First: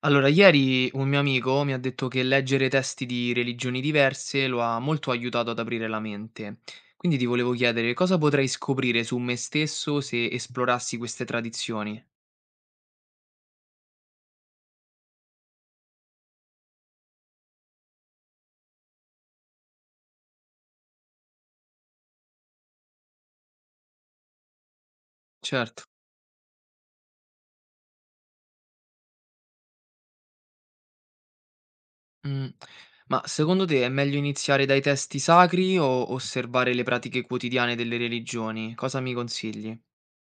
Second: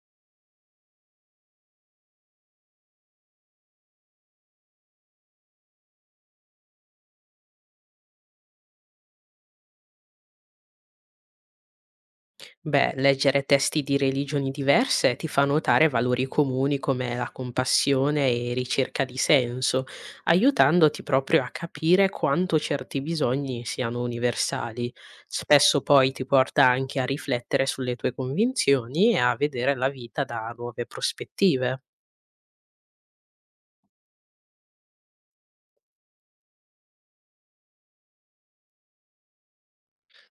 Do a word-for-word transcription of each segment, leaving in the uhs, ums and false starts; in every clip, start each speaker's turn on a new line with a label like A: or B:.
A: Allora, ieri un mio amico mi ha detto che leggere testi di religioni diverse lo ha molto aiutato ad aprire la mente. Quindi ti volevo chiedere cosa potrei scoprire su me stesso se esplorassi queste tradizioni?
B: Beh, leggere testi di religioni diverse ti fa notare valori comuni come la compassione e ricerca di senso, aiutandoti proprio a capire quanto certi bisogni siano universali. Spesso
A: Certo.
B: poi ti porta anche a riflettere sulle tue convinzioni e a vedere la vita da nuove prospettive.
A: Mm. Ma secondo te è meglio iniziare dai testi sacri o osservare le pratiche quotidiane delle religioni? Cosa mi consigli?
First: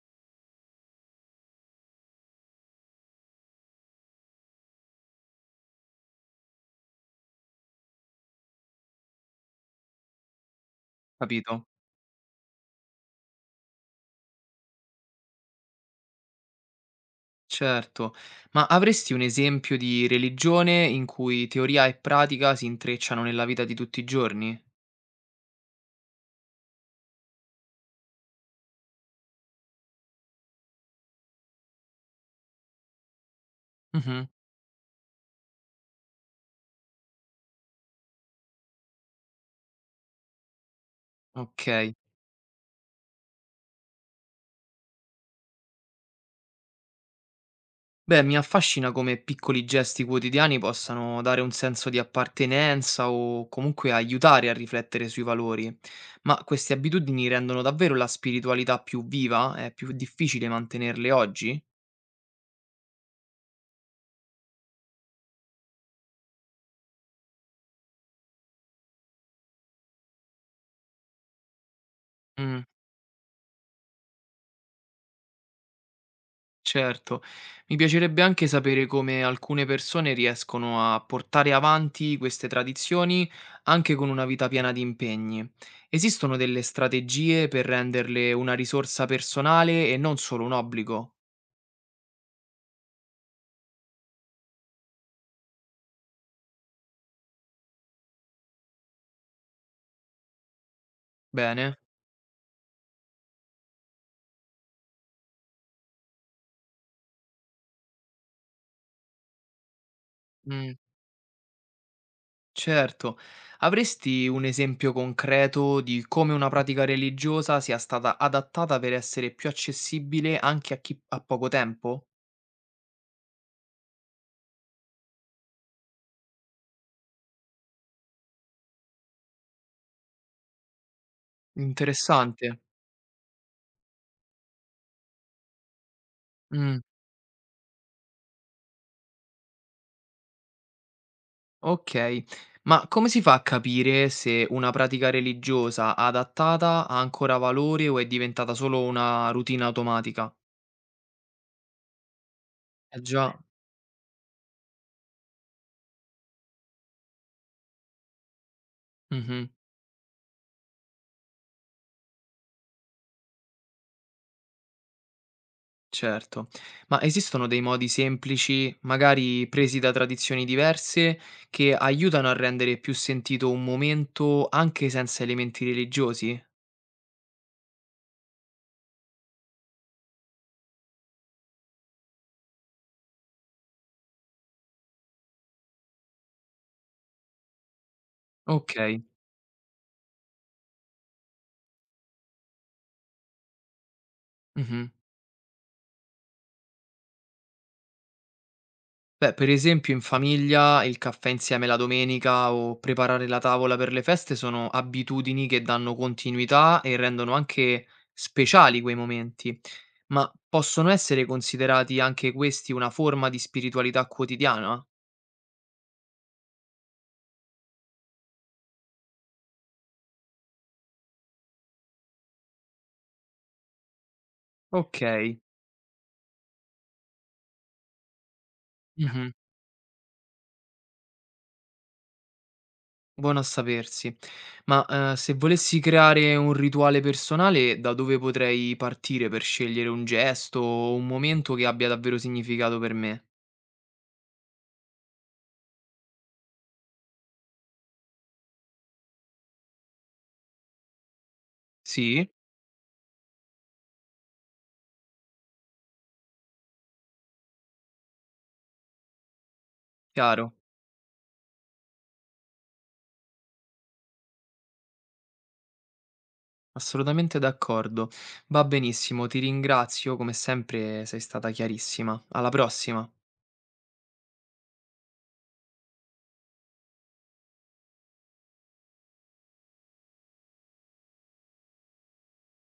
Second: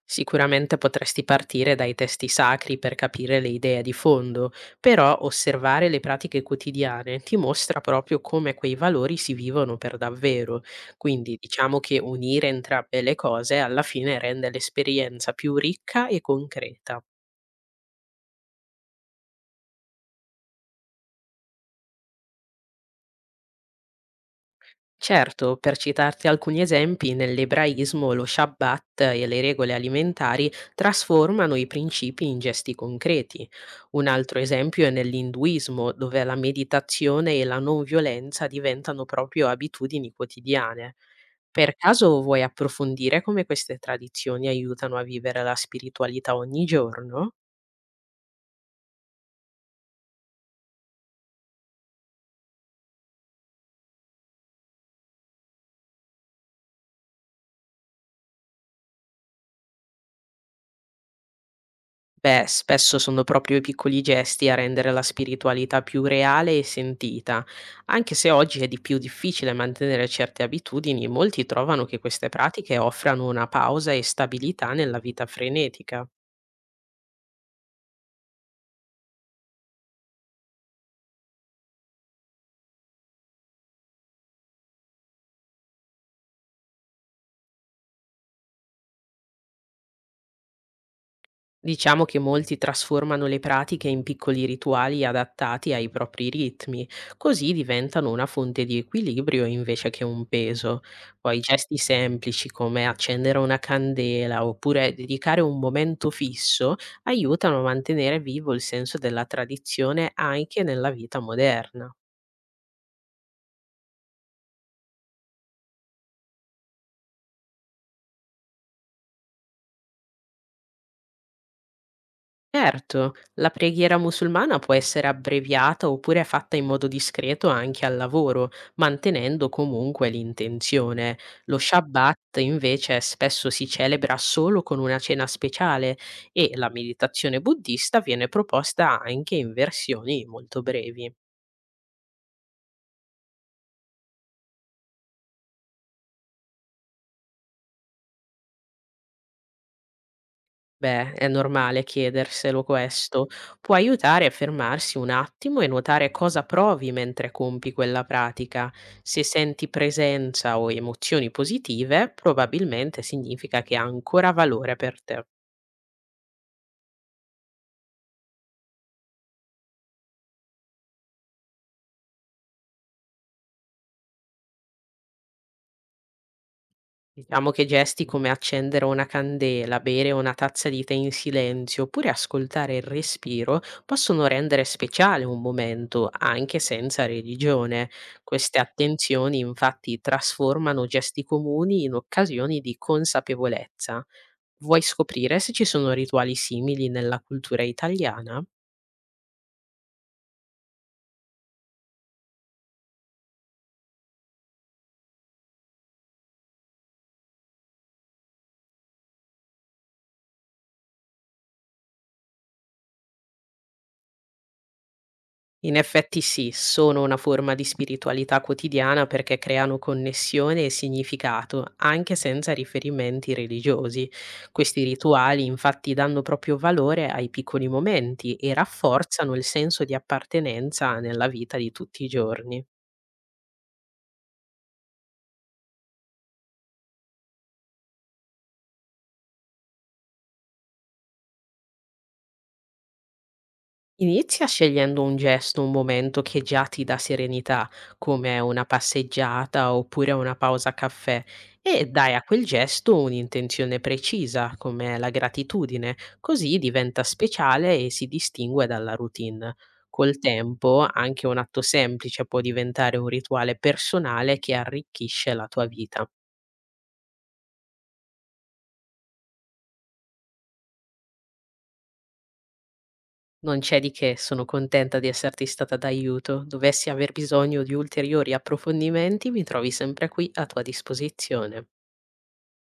B: Sicuramente potresti partire dai testi sacri per capire le idee di fondo, però osservare le pratiche quotidiane ti mostra proprio come quei valori si vivono per davvero. Quindi
A: Capito?
B: diciamo che unire entrambe le cose alla fine rende l'esperienza più ricca e concreta.
A: Certo. Ma avresti un esempio di religione in cui teoria e pratica si intrecciano nella vita di tutti i giorni?
B: Certo, per citarti alcuni esempi, nell'ebraismo lo Shabbat e le regole alimentari trasformano i principi in gesti concreti. Un
A: Mhm.
B: altro esempio è nell'induismo, dove la meditazione e la non violenza diventano proprio abitudini quotidiane. Per
A: Okay.
B: caso vuoi approfondire come queste tradizioni aiutano a vivere la spiritualità ogni giorno?
A: Beh, mi affascina come piccoli gesti quotidiani possano dare un senso di appartenenza o comunque aiutare a riflettere sui valori. Ma queste abitudini rendono davvero la spiritualità più viva? È più difficile mantenerle oggi?
B: Beh, spesso sono proprio i piccoli gesti a rendere la spiritualità più reale e sentita. Anche se oggi è di più difficile mantenere certe abitudini, molti trovano che queste
A: Mh,
B: pratiche offrano una pausa e stabilità nella vita frenetica.
A: certo. Mi piacerebbe anche sapere come alcune persone riescono a portare avanti queste tradizioni anche con una vita piena di impegni. Esistono delle strategie per renderle una risorsa personale e non solo un obbligo?
B: Diciamo che molti trasformano le pratiche in piccoli rituali adattati ai propri ritmi, così diventano una fonte di equilibrio invece che un peso. Poi gesti
A: Bene,
B: semplici come accendere una candela oppure dedicare un momento fisso aiutano a mantenere vivo il senso della tradizione anche
A: mh,
B: nella vita moderna.
A: certo. Avresti un esempio concreto di come una pratica religiosa sia stata adattata per essere più accessibile anche a chi ha poco tempo?
B: Certo, la preghiera musulmana può essere abbreviata oppure fatta in modo discreto anche al lavoro, mantenendo comunque l'intenzione. Lo Shabbat
A: Interessante.
B: invece spesso si celebra solo con una cena speciale e la
A: Mm,
B: meditazione buddista viene proposta anche in versioni molto brevi.
A: ok, ma come si fa a capire se una pratica religiosa adattata ha ancora valore o è diventata solo una routine automatica?
B: Beh, è normale chiederselo
A: Eh
B: questo.
A: già.
B: Può aiutare a fermarsi un attimo e notare cosa provi mentre compi quella pratica. Se
A: Mhm.
B: senti presenza o emozioni positive, probabilmente significa che ha ancora valore per te.
A: Certo. Ma esistono dei modi semplici, magari presi da tradizioni diverse, che aiutano a rendere più sentito un momento anche senza elementi religiosi?
B: Diciamo che gesti come accendere una candela, bere una tazza di tè in silenzio oppure ascoltare il respiro possono rendere speciale un momento, anche senza religione. Queste
A: Okay.
B: attenzioni infatti trasformano gesti comuni in occasioni di consapevolezza. Vuoi
A: Mh-mh.
B: scoprire se ci sono rituali simili nella cultura italiana?
A: Beh, per esempio in famiglia il caffè insieme la domenica o preparare la tavola per le feste sono abitudini che danno continuità e rendono anche speciali quei momenti. Ma possono essere considerati anche questi una forma di spiritualità quotidiana?
B: In effetti sì, sono una forma di spiritualità quotidiana perché creano connessione e significato, anche senza riferimenti religiosi. Questi
A: Okay.
B: rituali infatti danno proprio valore ai piccoli momenti e
A: Mh-mh.
B: rafforzano il senso di appartenenza nella vita di tutti i giorni.
A: Buono a sapersi. Ma, ehm, se volessi creare un rituale personale, da dove potrei partire per scegliere un gesto o un momento che abbia davvero significato per me?
B: Inizia scegliendo un gesto, un momento che già ti dà serenità, come una passeggiata oppure una pausa caffè, e dai a
A: Sì?
B: quel gesto un'intenzione precisa, come la gratitudine, così diventa speciale e si distingue dalla routine. Col
A: Chiaro,
B: tempo anche un atto semplice può diventare un rituale personale che arricchisce la tua vita.
A: assolutamente d'accordo. Va benissimo, ti ringrazio, come sempre sei stata chiarissima. Alla prossima.
B: Non c'è di che, sono contenta di esserti stata d'aiuto. Dovessi aver bisogno di ulteriori approfondimenti, mi trovi sempre qui a tua disposizione.